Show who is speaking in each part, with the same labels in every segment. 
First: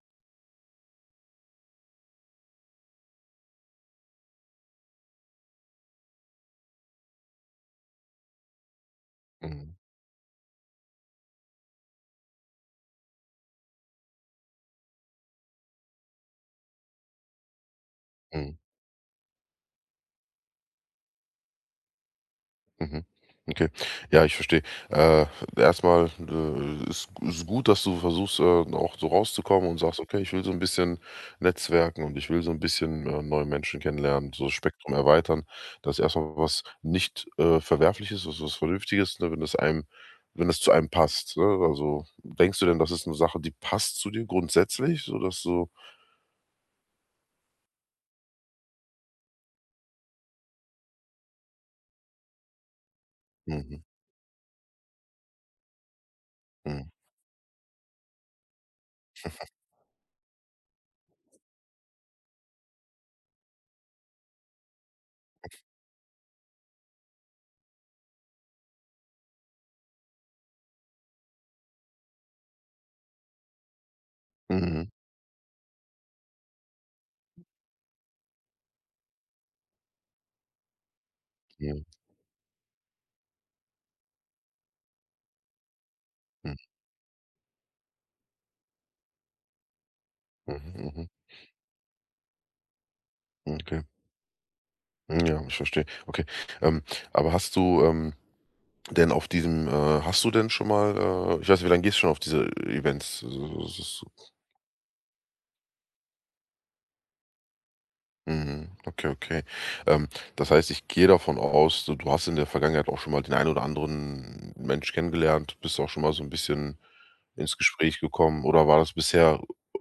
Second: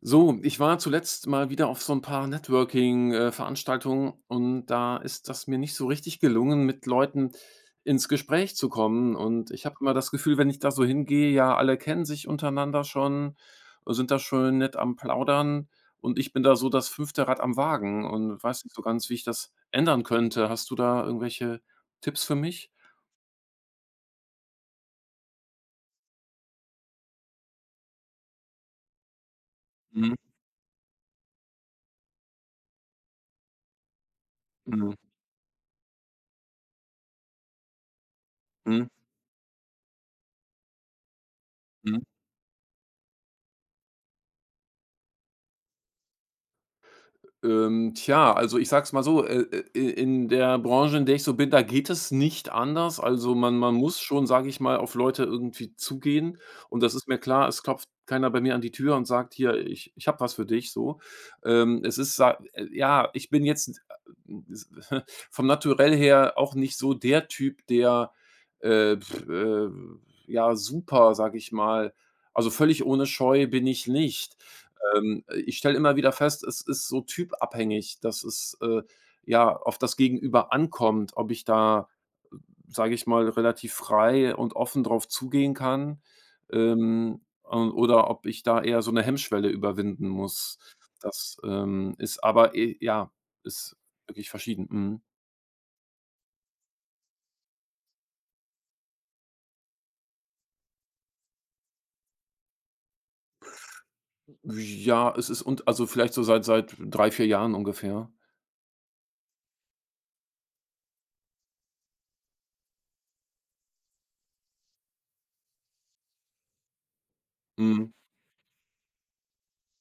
Speaker 1: So, ich war zuletzt mal wieder auf so ein paar Networking Veranstaltungen und da ist das mir nicht so richtig gelungen, mit Leuten ins Gespräch zu kommen. Und ich
Speaker 2: Mhm,
Speaker 1: habe immer das Gefühl, wenn ich da so hingehe, ja, alle kennen sich untereinander schon, sind da schön nett am Plaudern und ich bin da so das fünfte Rad am Wagen und
Speaker 2: mhm,
Speaker 1: weiß nicht so ganz, wie ich das ändern könnte. Hast du da irgendwelche Tipps für mich?
Speaker 2: mhm. Okay. Ja, ich verstehe. Äh, Erst ist gut, dass du versuchst, auch so rauszukommen und sagst:
Speaker 1: Mhm,
Speaker 2: „Okay, ich will so ein bisschen netzwerken und ich will so ein bisschen, neue Menschen kennenlernen, so das
Speaker 1: mhm,
Speaker 2: Spektrum erweitern." Das ist erstmal was nicht, Verwerfliches, das was
Speaker 1: mhm,
Speaker 2: Vernünftiges, ne, wenn das einem wenn das zu einem passt, ne?
Speaker 1: mhm.
Speaker 2: Also, denkst du denn, das ist eine Sache, die passt zu dir grundsätzlich, sodass du.
Speaker 1: Tja, also ich sag's mal so, in der Branche, in der ich so bin, da geht es nicht anders. Also man
Speaker 2: Mhm,
Speaker 1: muss schon, sage ich mal, auf Leute irgendwie zugehen, und
Speaker 2: mhm,
Speaker 1: das ist mir klar, es klopft keiner bei mir an die Tür und sagt: „Hier, ich habe was für dich“, so. Es ist sa ja, ich bin jetzt äh, vom Naturell her auch nicht so der Typ, der, äh, pf, äh, ja, super, sage ich mal, also völlig ohne Scheu bin ich nicht.
Speaker 2: mhm,
Speaker 1: Ich stelle immer wieder fest, es ist so typabhängig, dass es, ja, auf das Gegenüber ankommt, ob ich
Speaker 2: mhm,
Speaker 1: da, sage ich mal, relativ frei und offen drauf zugehen kann,
Speaker 2: mhm,
Speaker 1: und oder ob ich da eher so eine Hemmschwelle überwinden muss.
Speaker 2: mhm, mhm,
Speaker 1: Ist aber e ja,
Speaker 2: mhm,
Speaker 1: ist
Speaker 2: okay.
Speaker 1: wirklich verschieden. Mhm.
Speaker 2: Hm, ja, ich verstehe. Okay. Ähm, aber hast du, denn auf diesem, hast du denn schon mal, ich weiß nicht, wie lange gehst du schon auf diese Events? So so so so, so.
Speaker 1: Ja, es ist und also, vielleicht so seit 3 4 Jahren ungefähr.
Speaker 2: Mhm, okay, okay. Ähm, Das heißt, ich gehe davon aus, du hast in der Vergangenheit auch schon mal den einen oder anderen Mensch kennengelernt, bist auch schon mal so ein bisschen ins
Speaker 1: Mhm.
Speaker 2: Gespräch gekommen oder war das bisher,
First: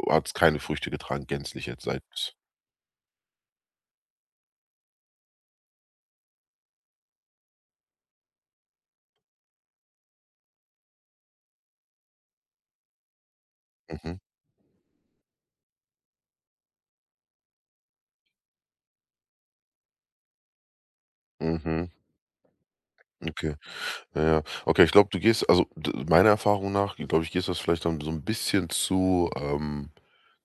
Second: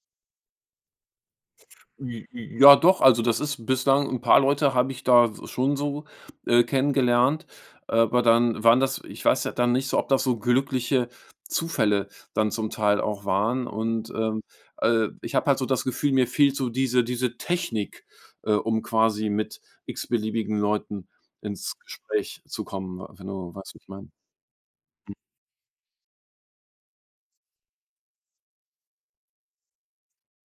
Speaker 2: hat es keine Früchte getragen gänzlich jetzt seit.
Speaker 1: J Ja doch, also das ist bislang, ein paar Leute habe ich da s schon so kennengelernt, aber dann waren das, ich weiß ja dann nicht so, ob das so glückliche Zufälle dann zum Teil auch waren, und
Speaker 2: Mhm,
Speaker 1: ich habe halt so das Gefühl, mir fehlt so diese Technik, um quasi mit x-beliebigen Leuten ins
Speaker 2: mhm,
Speaker 1: Gespräch zu kommen, wenn du
Speaker 2: okay.
Speaker 1: weißt, was ich meine.
Speaker 2: Ja, ja. Okay, ich glaube, du gehst also, d meiner Erfahrung nach, glaube ich, gehst das vielleicht dann so ein bisschen zu, ähm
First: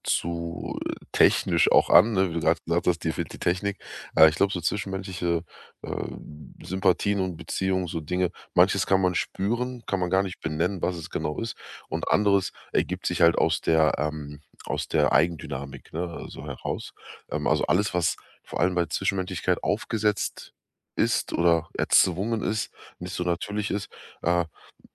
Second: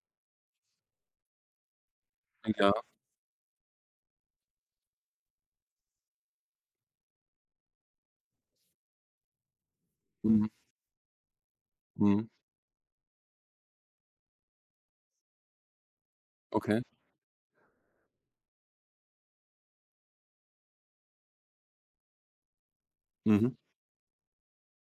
Speaker 2: zu äh, technisch auch an, ne? Wie du grad
Speaker 1: Ja,
Speaker 2: gesagt hast, dir fehlt die Technik. Ich glaube, so zwischenmenschliche, äh, Sympathien und Beziehungen, so Dinge manches kann man spüren, kann man gar nicht
Speaker 1: mhm,
Speaker 2: benennen, was es genau ist, und
Speaker 1: mhm,
Speaker 2: anderes ergibt sich halt aus der Eigendynamik, ne, so
Speaker 1: okay,
Speaker 2: heraus. Also, alles, was vor allem bei Zwischenmenschlichkeit aufgesetzt ist oder erzwungen ist, nicht so
Speaker 1: mhm,
Speaker 2: natürlich ist, äh,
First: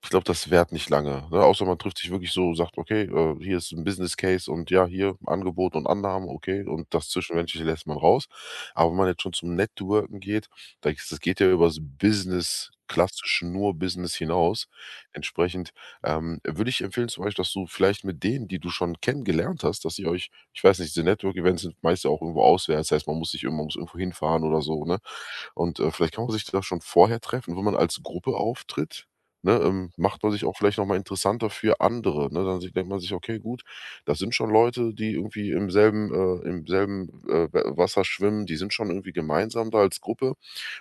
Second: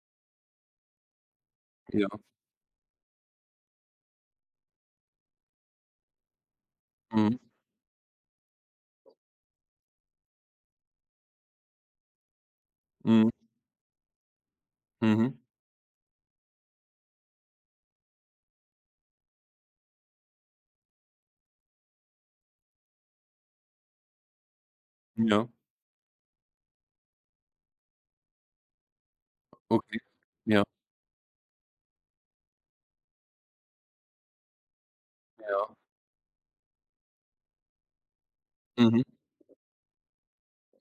Speaker 2: ich glaube, das währt nicht lange, ne? Außer man trifft
Speaker 1: ja,
Speaker 2: sich wirklich so, sagt: „Okay, hier ist ein Business Case und ja, hier Angebot und Annahmen, okay, und das
Speaker 1: mhm,
Speaker 2: Zwischenmenschliche lässt man raus." Aber wenn man jetzt schon zum Networken geht, da ist das geht ja über das Business
Speaker 1: mhm,
Speaker 2: klassisch nur Business hinaus.
Speaker 1: mhm,
Speaker 2: Entsprechend, würde ich empfehlen zum Beispiel, dass du vielleicht mit denen, die du schon kennengelernt hast, dass ihr euch, ich weiß nicht, diese Network-Events sind meist ja auch irgendwo auswärts, das heißt, man muss sich irgendwo, man muss irgendwo hinfahren oder so, ne?
Speaker 1: ja,
Speaker 2: Und, vielleicht kann man sich da schon vorher treffen, wenn man als Gruppe auftritt, ne,
Speaker 1: okay,
Speaker 2: macht man sich auch
Speaker 1: ja,
Speaker 2: vielleicht noch mal interessanter für andere, ne? Dann si denkt man sich: „Okay, gut, das sind schon Leute, die irgendwie
Speaker 1: ja,
Speaker 2: im selben, im selben, W Wasser schwimmen, die sind schon
Speaker 1: mhm.
Speaker 2: irgendwie gemeinsam da als Gruppe."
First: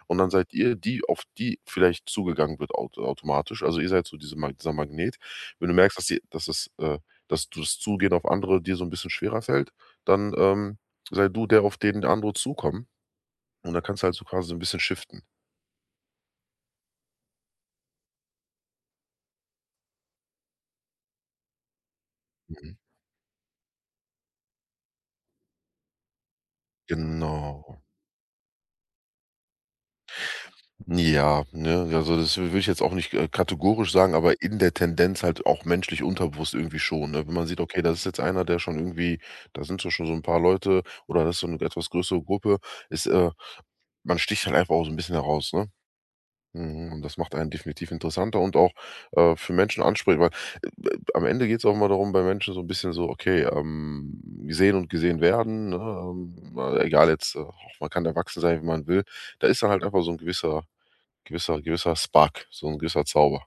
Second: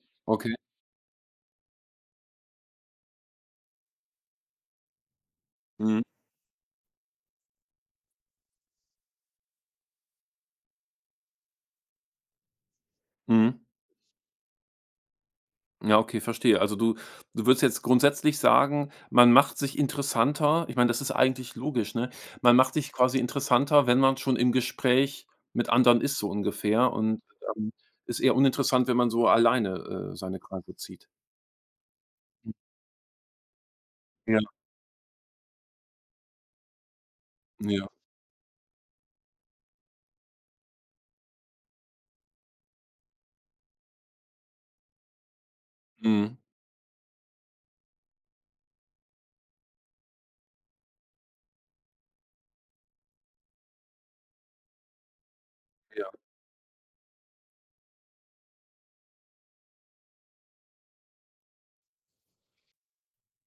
Speaker 2: Und dann
Speaker 1: Okay.
Speaker 2: seid ihr die, auf die vielleicht zugegangen wird, automatisch. Also, ihr seid so dieser Magnet. Wenn du merkst,
Speaker 1: Mhm.
Speaker 2: dass dass du das Zugehen auf andere dir so ein bisschen schwerer fällt, dann, sei du der, auf den andere zukommen.
Speaker 1: Mhm.
Speaker 2: Und dann kannst du halt so quasi so ein bisschen shiften.
Speaker 1: Ja, okay, verstehe. Also du würdest jetzt grundsätzlich sagen, man macht sich interessanter. Ich meine, das ist eigentlich logisch, ne? Man macht
Speaker 2: Mhm.
Speaker 1: sich quasi interessanter, wenn man schon im Gespräch mit anderen ist, so ungefähr, und ähm,
Speaker 2: Genau.
Speaker 1: ist eher uninteressant, wenn man so alleine, seine Kreise zieht.
Speaker 2: Ja, ne? Also, das will ich jetzt auch nicht, kategorisch sagen,
Speaker 1: Ja,
Speaker 2: aber in der Tendenz halt auch menschlich unterbewusst irgendwie schon, ne? Wenn man sieht, okay,
Speaker 1: ja.
Speaker 2: das ist jetzt einer, der schon irgendwie da sind so schon so ein paar Leute oder das ist so eine etwas größere Gruppe, ist, man sticht halt einfach auch so ein bisschen heraus, ne?
Speaker 1: Mhm.
Speaker 2: Mhm, und das macht einen definitiv interessanter und auch, für Menschen ansprechbar. Am Ende geht es auch immer darum, bei Menschen so ein bisschen so, okay, gesehen und gesehen werden, ne?
Speaker 1: Ja.
Speaker 2: Egal jetzt, auch man kann erwachsen sein, wie man will. Da ist dann halt einfach so ein gewisser Spark, so ein gewisser Zauber.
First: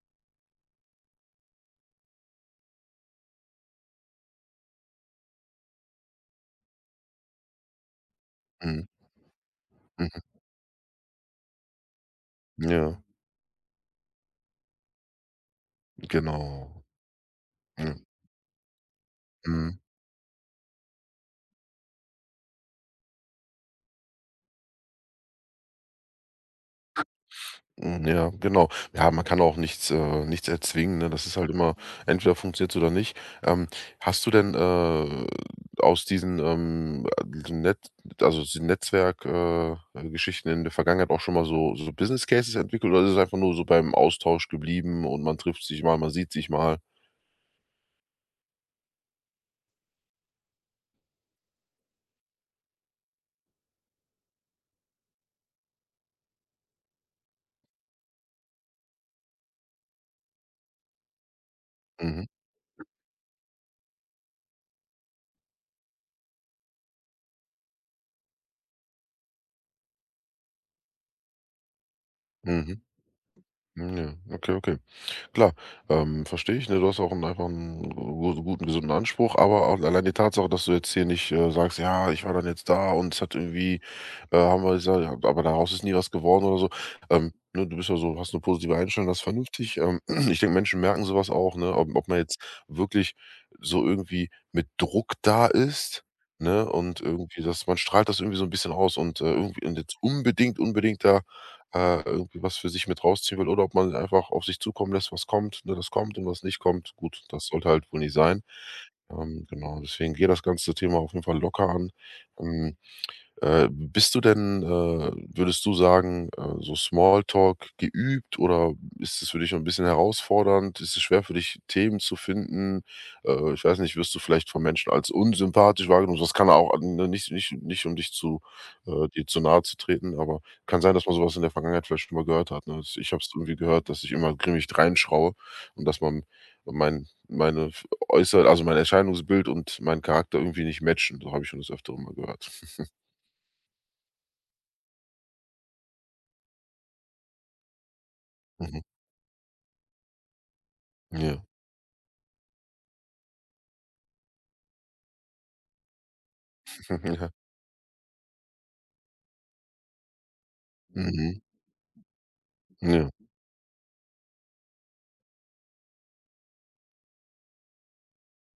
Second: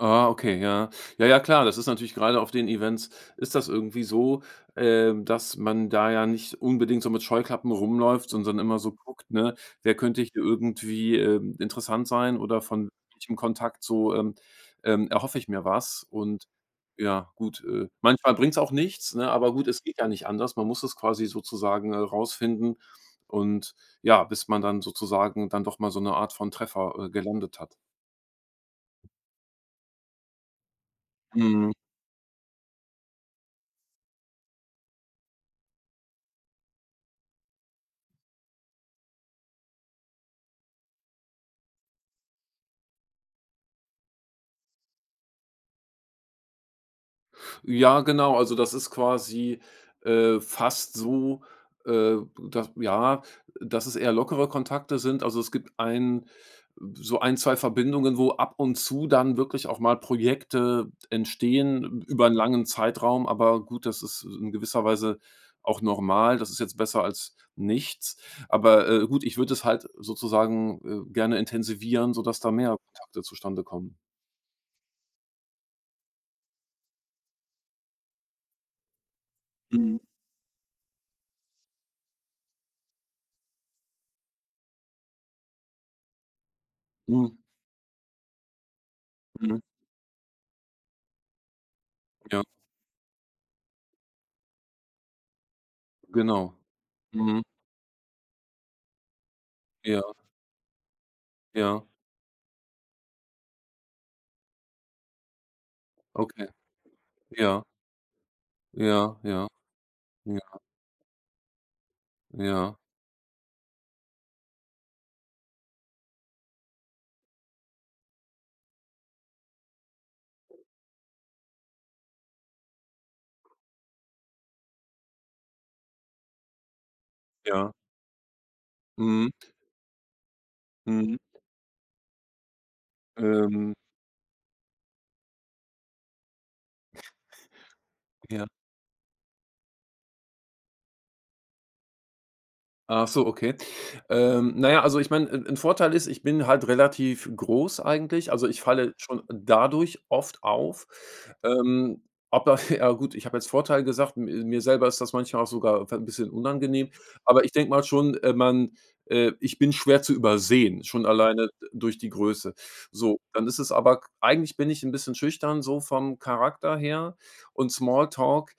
Speaker 1: Ah, okay, ja. Ja, ja, klar, das ist natürlich gerade auf den Events ist das irgendwie so, dass man da ja nicht unbedingt so mit Scheuklappen rumläuft, sondern immer
Speaker 2: Mhm,
Speaker 1: so guckt, ne, wer könnte
Speaker 2: mhm.
Speaker 1: hier irgendwie, interessant sein oder von
Speaker 2: Ja,
Speaker 1: welchem Kontakt so, erhoffe ich mir was, und
Speaker 2: genau.
Speaker 1: ja, gut,
Speaker 2: Ja,
Speaker 1: manchmal bringt's auch nichts, ne, aber gut,
Speaker 2: mhm.
Speaker 1: es geht ja nicht anders. Man muss es quasi sozusagen rausfinden, und ja, bis man dann sozusagen dann doch mal so eine Art von Treffer gelandet hat.
Speaker 2: Hm, ja, genau. Ja, man kann auch nichts, erzwingen, ne? Das ist halt
Speaker 1: Mhm.
Speaker 2: immer entweder funktioniert's oder nicht. Ähm, Hast du denn, aus diesen, Net also diesen Netzwerk, Geschichten in der Vergangenheit auch schon mal so so Business Cases entwickelt oder ist es einfach nur so beim Austausch geblieben und man trifft sich mal, man sieht sich mal?
Speaker 1: Ja, genau. Also, das ist quasi, fast so, äh, dass ja, dass es eher lockere Kontakte sind. Also, es gibt ein so ein, 2 Verbindungen, wo ab und zu dann wirklich auch mal Projekte entstehen über
Speaker 2: Mhm,
Speaker 1: einen langen Zeitraum. Aber gut, das ist in gewisser Weise auch normal. Das ist jetzt besser als nichts. Aber, gut, ich würde es halt sozusagen gerne intensivieren, sodass da mehr
Speaker 2: mhm.
Speaker 1: Kontakte zustande
Speaker 2: Hm,
Speaker 1: kommen.
Speaker 2: ja, okay, okay. Klar, verstehe ich, ne? Du hast auch 'n einfach einen gu guten, gesunden Anspruch, aber auch
Speaker 1: Mhm.
Speaker 2: allein die Tatsache, dass du jetzt hier nicht, sagst: „Ja, ich war dann jetzt da und es hat irgendwie, haben wir gesagt ja, aber daraus ist nie was geworden" oder so.
Speaker 1: Mhm.
Speaker 2: Ne, du bist ja so, hast 'ne positive Einstellung, das ist
Speaker 1: Mhm.
Speaker 2: vernünftig. Ich denke, Menschen merken sowas auch, ne, ob man jetzt
Speaker 1: Ja,
Speaker 2: wirklich so irgendwie mit Druck da ist,
Speaker 1: genau.
Speaker 2: ne, und
Speaker 1: Mhm.
Speaker 2: irgendwie dass man strahlt das irgendwie so ein bisschen aus und, irgendwie und jetzt
Speaker 1: Ja,
Speaker 2: unbedingt, unbedingt da,
Speaker 1: ja,
Speaker 2: irgendwie was für sich mit rausziehen will oder ob man einfach auf sich zukommen lässt, was kommt, ne? Das kommt und was
Speaker 1: okay.
Speaker 2: nicht kommt, gut, das
Speaker 1: Ja,
Speaker 2: sollte halt wohl nicht sein.
Speaker 1: ja, ja,
Speaker 2: Genau, deswegen gehe das
Speaker 1: ja,
Speaker 2: ganze Thema auf jeden Fall locker an. Ähm,
Speaker 1: ja,
Speaker 2: Bist du denn, würdest du sagen, so Smalltalk geübt oder ist es für dich so 'n bisschen herausfordernd? Ist es schwer für dich, Themen zu finden? Ich weiß nicht, wirst du vielleicht von Menschen als unsympathisch wahrgenommen? Das kann auch an, ne, nicht nicht
Speaker 1: ja.
Speaker 2: nicht um dich zu, dir
Speaker 1: Mhm,
Speaker 2: zu nahe zu treten, aber kann sein, dass man
Speaker 1: mhm,
Speaker 2: sowas in der Vergangenheit vielleicht schon mal gehört hat, ne? Also, ich habe es irgendwie
Speaker 1: ähm,
Speaker 2: gehört, dass ich immer grimmig reinschraue und dass man mein meine
Speaker 1: ja.
Speaker 2: mein Erscheinungsbild und mein Charakter irgendwie nicht matchen. So habe ich schon des Öfteren mal gehört.
Speaker 1: Ach so, okay. Na ja, also ich meine, ein 'n Vorteil ist, ich bin halt relativ groß eigentlich. Also, ich falle schon dadurch oft auf.
Speaker 2: Ja.
Speaker 1: Ähm, aber ja gut, ich habe jetzt Vorteil gesagt, mi mir selber ist das manchmal auch sogar ein bisschen unangenehm.
Speaker 2: Ja.
Speaker 1: Aber ich denke mal schon, man ich bin schwer zu übersehen, schon
Speaker 2: Mhm.
Speaker 1: alleine durch die Größe.
Speaker 2: Ja.
Speaker 1: So, dann ist es aber eigentlich, bin ich ein bisschen schüchtern so vom Charakter her, und Small Talk,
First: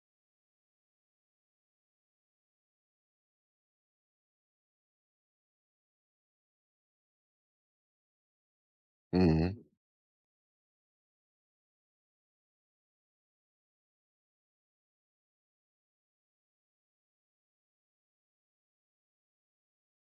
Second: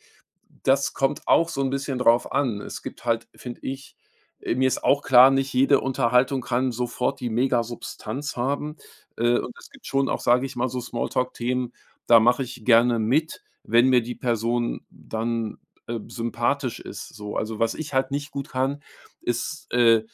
Speaker 1: das kommt auch so 'n bisschen drauf an. Es gibt halt, finde ich, mir ist auch klar, nicht jede Unterhaltung kann sofort die Mega-Substanz haben, und
Speaker 2: Mhm.
Speaker 1: es gibt schon auch, sage ich mal, so Smalltalk-Themen, da mache ich gerne mit, wenn mir die Person dann sympathisch ist, so. Also, was ich halt nicht gut kann, ist,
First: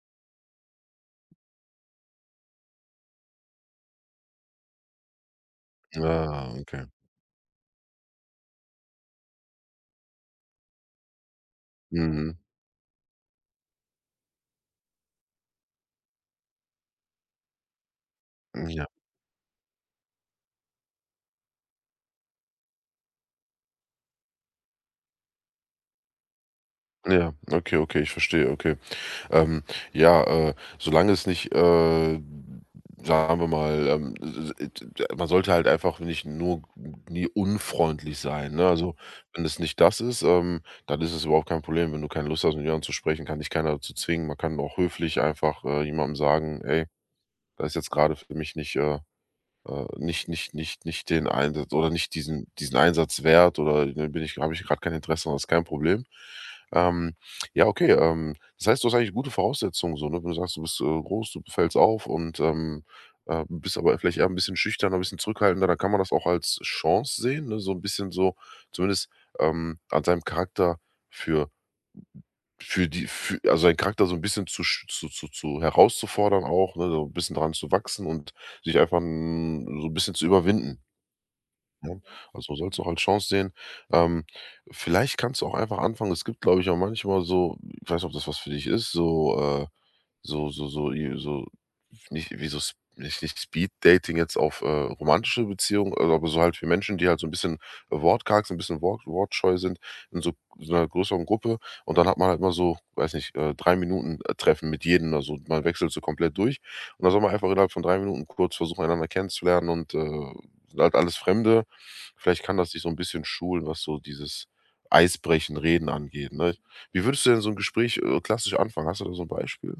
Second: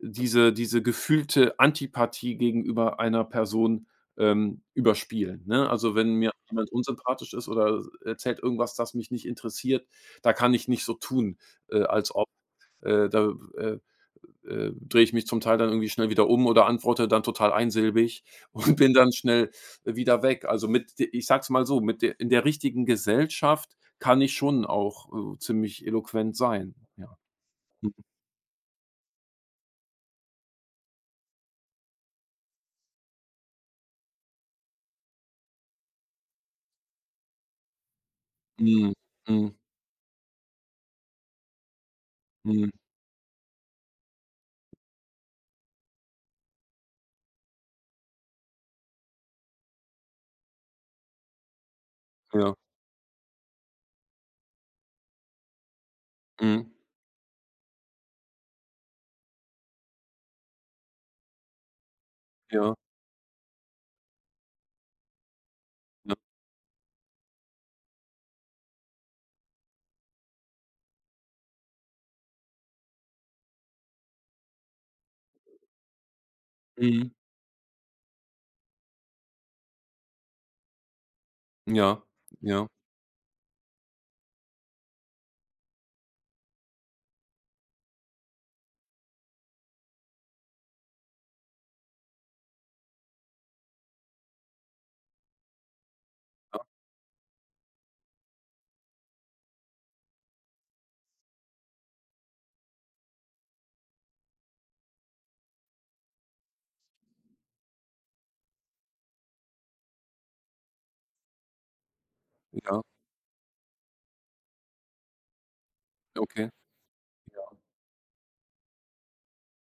Speaker 1: diese gefühlte Antipathie gegenüber einer Person, überspielen, ne? Also, wenn mir
Speaker 2: Ah,
Speaker 1: jemand
Speaker 2: okay.
Speaker 1: unsympathisch ist oder erzählt irgendwas, das mich nicht interessiert, da kann ich nicht so tun, als ob.
Speaker 2: Mhm.
Speaker 1: Da drehe ich mich zum Teil dann irgendwie schnell wieder um oder antworte dann total einsilbig und
Speaker 2: Ja.
Speaker 1: bin dann schnell wieder weg. Also, mit de ich sage es mal so, mit der, in der richtigen Gesellschaft kann ich schon auch ziemlich eloquent sein. Ja.
Speaker 2: Ja. Okay,
Speaker 1: M
Speaker 2: okay, ich verstehe, okay. Ähm, ja, solange es nicht, sagen wir mal, s s d man sollte halt einfach nicht nur nie unfreundlich sein, ne?
Speaker 1: Mhm.
Speaker 2: Also, wenn
Speaker 1: Mhm.
Speaker 2: es nicht das ist, dann ist es überhaupt kein Problem. Wenn du keine Lust hast, mit
Speaker 1: Mhm.
Speaker 2: jemandem zu sprechen, kann dich keiner dazu zwingen. Man kann auch höflich einfach, jemandem sagen: „Ey, das ist jetzt gerade für mich nicht“ Nicht den Einsatz oder nicht diesen
Speaker 1: Ja.
Speaker 2: diesen Einsatz wert oder, ne, bin ich habe ich gerade kein Interesse, das ist kein Problem.
Speaker 1: Mhm.
Speaker 2: Ähm, ja, okay, das heißt, du hast eigentlich gute Voraussetzungen so, ne? Wenn du sagst, du bist, groß, du fällst auf und,
Speaker 1: Ja.
Speaker 2: bist aber vielleicht eher ein bisschen schüchterner, ein bisschen zurückhaltender, dann kann man das
Speaker 1: Ja.
Speaker 2: auch als Chance sehen, ne? So ein bisschen so zumindest, an seinem Charakter für für die für also, seinen Charakter so ein bisschen zu sch zu herauszufordern auch, ne, so
Speaker 1: Mhm.
Speaker 2: ein bisschen daran zu wachsen und sich einfach, hm, so ein bisschen zu überwinden. Ja,
Speaker 1: Ja.
Speaker 2: also
Speaker 1: Ja.
Speaker 2: sollst du auch als Chance sehen. Ähm, Vielleicht kannst du auch einfach anfangen. Es gibt, glaube ich, auch manchmal so, ich weiß nicht, ob das was für dich ist, so, so, so, so, i- so, nicht, wie so, Sp- nicht, nicht Speed-Dating jetzt auf, romantische Beziehungen, also, aber so halt für Menschen, die halt so ein bisschen, wortkarg sind, ein bisschen wortscheu sind, in so, so einer größeren Gruppe. Und dann hat man halt mal so, weiß nicht, 3 Minuten Treffen mit jedem. Also man wechselt so komplett durch. Und dann soll man einfach innerhalb von 3 Minuten kurz versuchen, einander kennenzulernen und, sind halt alles Fremde. Vielleicht kann das
Speaker 1: Ja.
Speaker 2: dich so ein bisschen schulen, was so dieses Eisbrechen, Reden angeht,
Speaker 1: Okay.
Speaker 2: ne? Wie würdest du denn so 'n Gespräch, klassisch anfangen? Hast du da so 'n Beispiel?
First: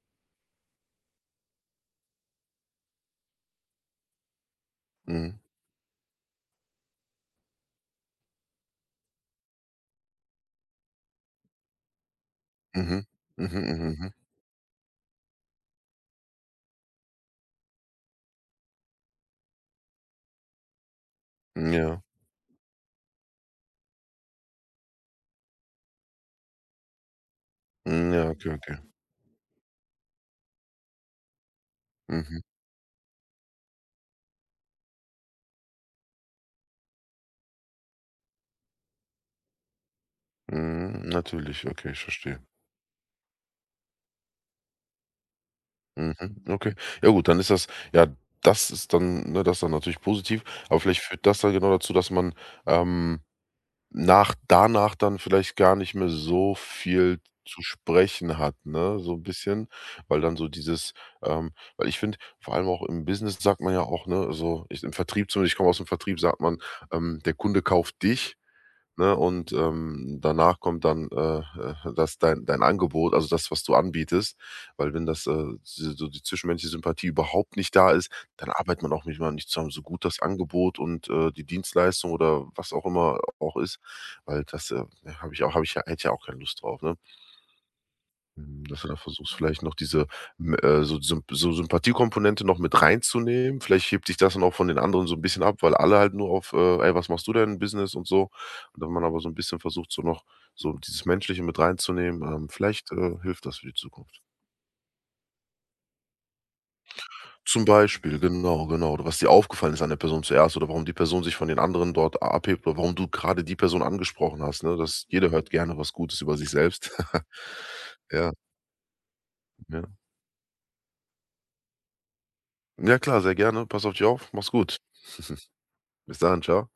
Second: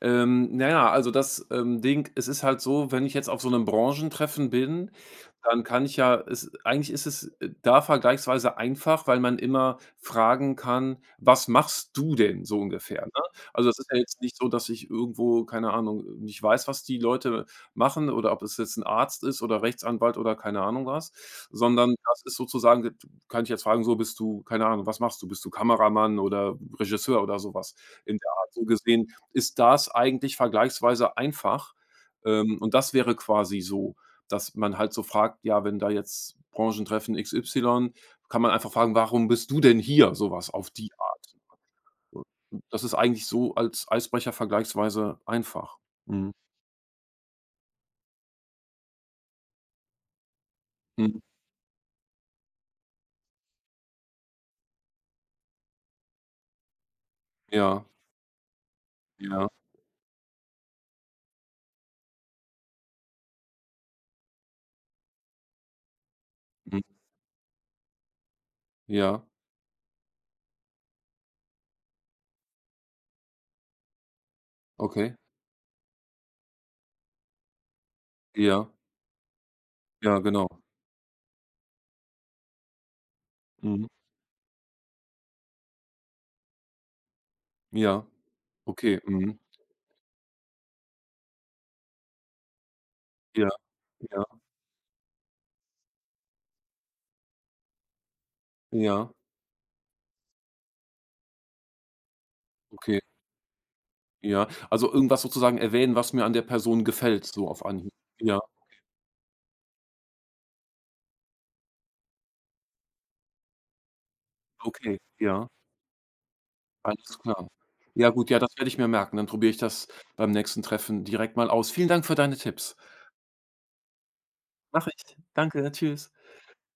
Speaker 1: Na ja, also das, Ding, es ist halt so, wenn ich jetzt auf so einem Branchentreffen bin,
Speaker 2: Mhm.
Speaker 1: dann kann ich ja, es eigentlich ist es, da vergleichsweise einfach, weil man immer fragen kann: „Was machst du denn?“, so ungefähr,
Speaker 2: Mhm.
Speaker 1: ne?
Speaker 2: Mhm,
Speaker 1: Also, das
Speaker 2: mhm,
Speaker 1: ist ja
Speaker 2: mhm.
Speaker 1: jetzt nicht so, dass ich irgendwo, keine Ahnung, nicht weiß, was die Leute machen oder ob es jetzt ein Arzt ist oder Rechtsanwalt oder keine Ahnung was,
Speaker 2: Mhm.
Speaker 1: sondern
Speaker 2: Ja.
Speaker 1: das ist sozusagen d kann ich jetzt fragen, so: „Bist du“, keine Ahnung, „was machst du? Bist du Kameramann oder Regisseur?“, oder sowas
Speaker 2: Hm,
Speaker 1: in der
Speaker 2: ja,
Speaker 1: Art.
Speaker 2: okay,
Speaker 1: So
Speaker 2: okay.
Speaker 1: gesehen ist das eigentlich vergleichsweise einfach.
Speaker 2: Mhm.
Speaker 1: Und das wäre quasi so, dass man halt so fragt, ja, wenn da jetzt Branchentreffen XY, kann man einfach fragen: „Warum bist du denn hier?“ Sowas auf die
Speaker 2: Mhm,
Speaker 1: Art.
Speaker 2: natürlich, okay, ich verstehe.
Speaker 1: Das ist eigentlich so als Eisbrecher vergleichsweise einfach. Mhm.
Speaker 2: Mhm, okay. Ja gut, dann ist ja, das ist dann natürlich positiv, aber vielleicht
Speaker 1: Mhm.
Speaker 2: führt das dann genau dazu, dass man, ähm Nach danach dann vielleicht gar nicht mehr so viel zu
Speaker 1: Ja,
Speaker 2: sprechen hat, ne, so 'n
Speaker 1: ja,
Speaker 2: bisschen, weil dann so dieses ähm, weil ich finde, vor allem auch im Business sagt man ja auch, ne, so, ich komme aus'm Vertrieb, sagt man:
Speaker 1: mhm.
Speaker 2: „Der Kunde kauft dich." Ne?
Speaker 1: Ja,
Speaker 2: Und, danach kommt dann, das dein Angebot, also das, was du anbietest. Weil wenn
Speaker 1: okay.
Speaker 2: das, so die zwischenmenschliche Sympathie überhaupt nicht da ist, dann
Speaker 1: Ja,
Speaker 2: arbeitet man auch nicht mal nicht zusammen, so gut
Speaker 1: ja,
Speaker 2: das
Speaker 1: genau.
Speaker 2: Angebot und, die Dienstleistung oder was auch immer auch ist,
Speaker 1: Mhm.
Speaker 2: weil das, ja, habe ich auch habe ich ja hätte ja auch keine Lust drauf, ne?
Speaker 1: Ja,
Speaker 2: Mhm, dass du da
Speaker 1: okay.
Speaker 2: versuchst,
Speaker 1: Mhm.
Speaker 2: vielleicht noch diese, m so Sympathiekomponente noch mit
Speaker 1: Ja,
Speaker 2: reinzunehmen. Vielleicht hebt dich das
Speaker 1: ja,
Speaker 2: dann auch von den anderen so ein bisschen ab, weil alle halt nur auf: „Ey, was machst du denn im Business?" und so. Und wenn man
Speaker 1: ja,
Speaker 2: aber so ein bisschen versucht, so noch so dieses Menschliche mit reinzunehmen, vielleicht,
Speaker 1: okay.
Speaker 2: hilft das für die Zukunft.
Speaker 1: Ja, also irgendwas sozusagen erwähnen, was mir an der Person gefällt, so auf
Speaker 2: Zum
Speaker 1: Anhieb.
Speaker 2: Beispiel,
Speaker 1: Ja.
Speaker 2: genau, genau. Oder was dir aufgefallen ist an der Person zuerst oder warum die Person sich von den anderen dort abhebt oder warum du gerade die Person angesprochen hast, ne?
Speaker 1: Okay,
Speaker 2: Das jeder
Speaker 1: ja,
Speaker 2: hört gerne was Gutes über sich selbst.
Speaker 1: alles klar. Ja gut,
Speaker 2: Ja,
Speaker 1: ja, das werde ich mir merken. Dann probiere ich das
Speaker 2: ja.
Speaker 1: beim nächsten Treffen direkt mal aus. Vielen Dank für deine Tipps.
Speaker 2: Ja klar, sehr gerne. Pass auf dich auf. Mach's gut.
Speaker 1: Mach ich. Danke, tschüss.
Speaker 2: Bis dann, ciao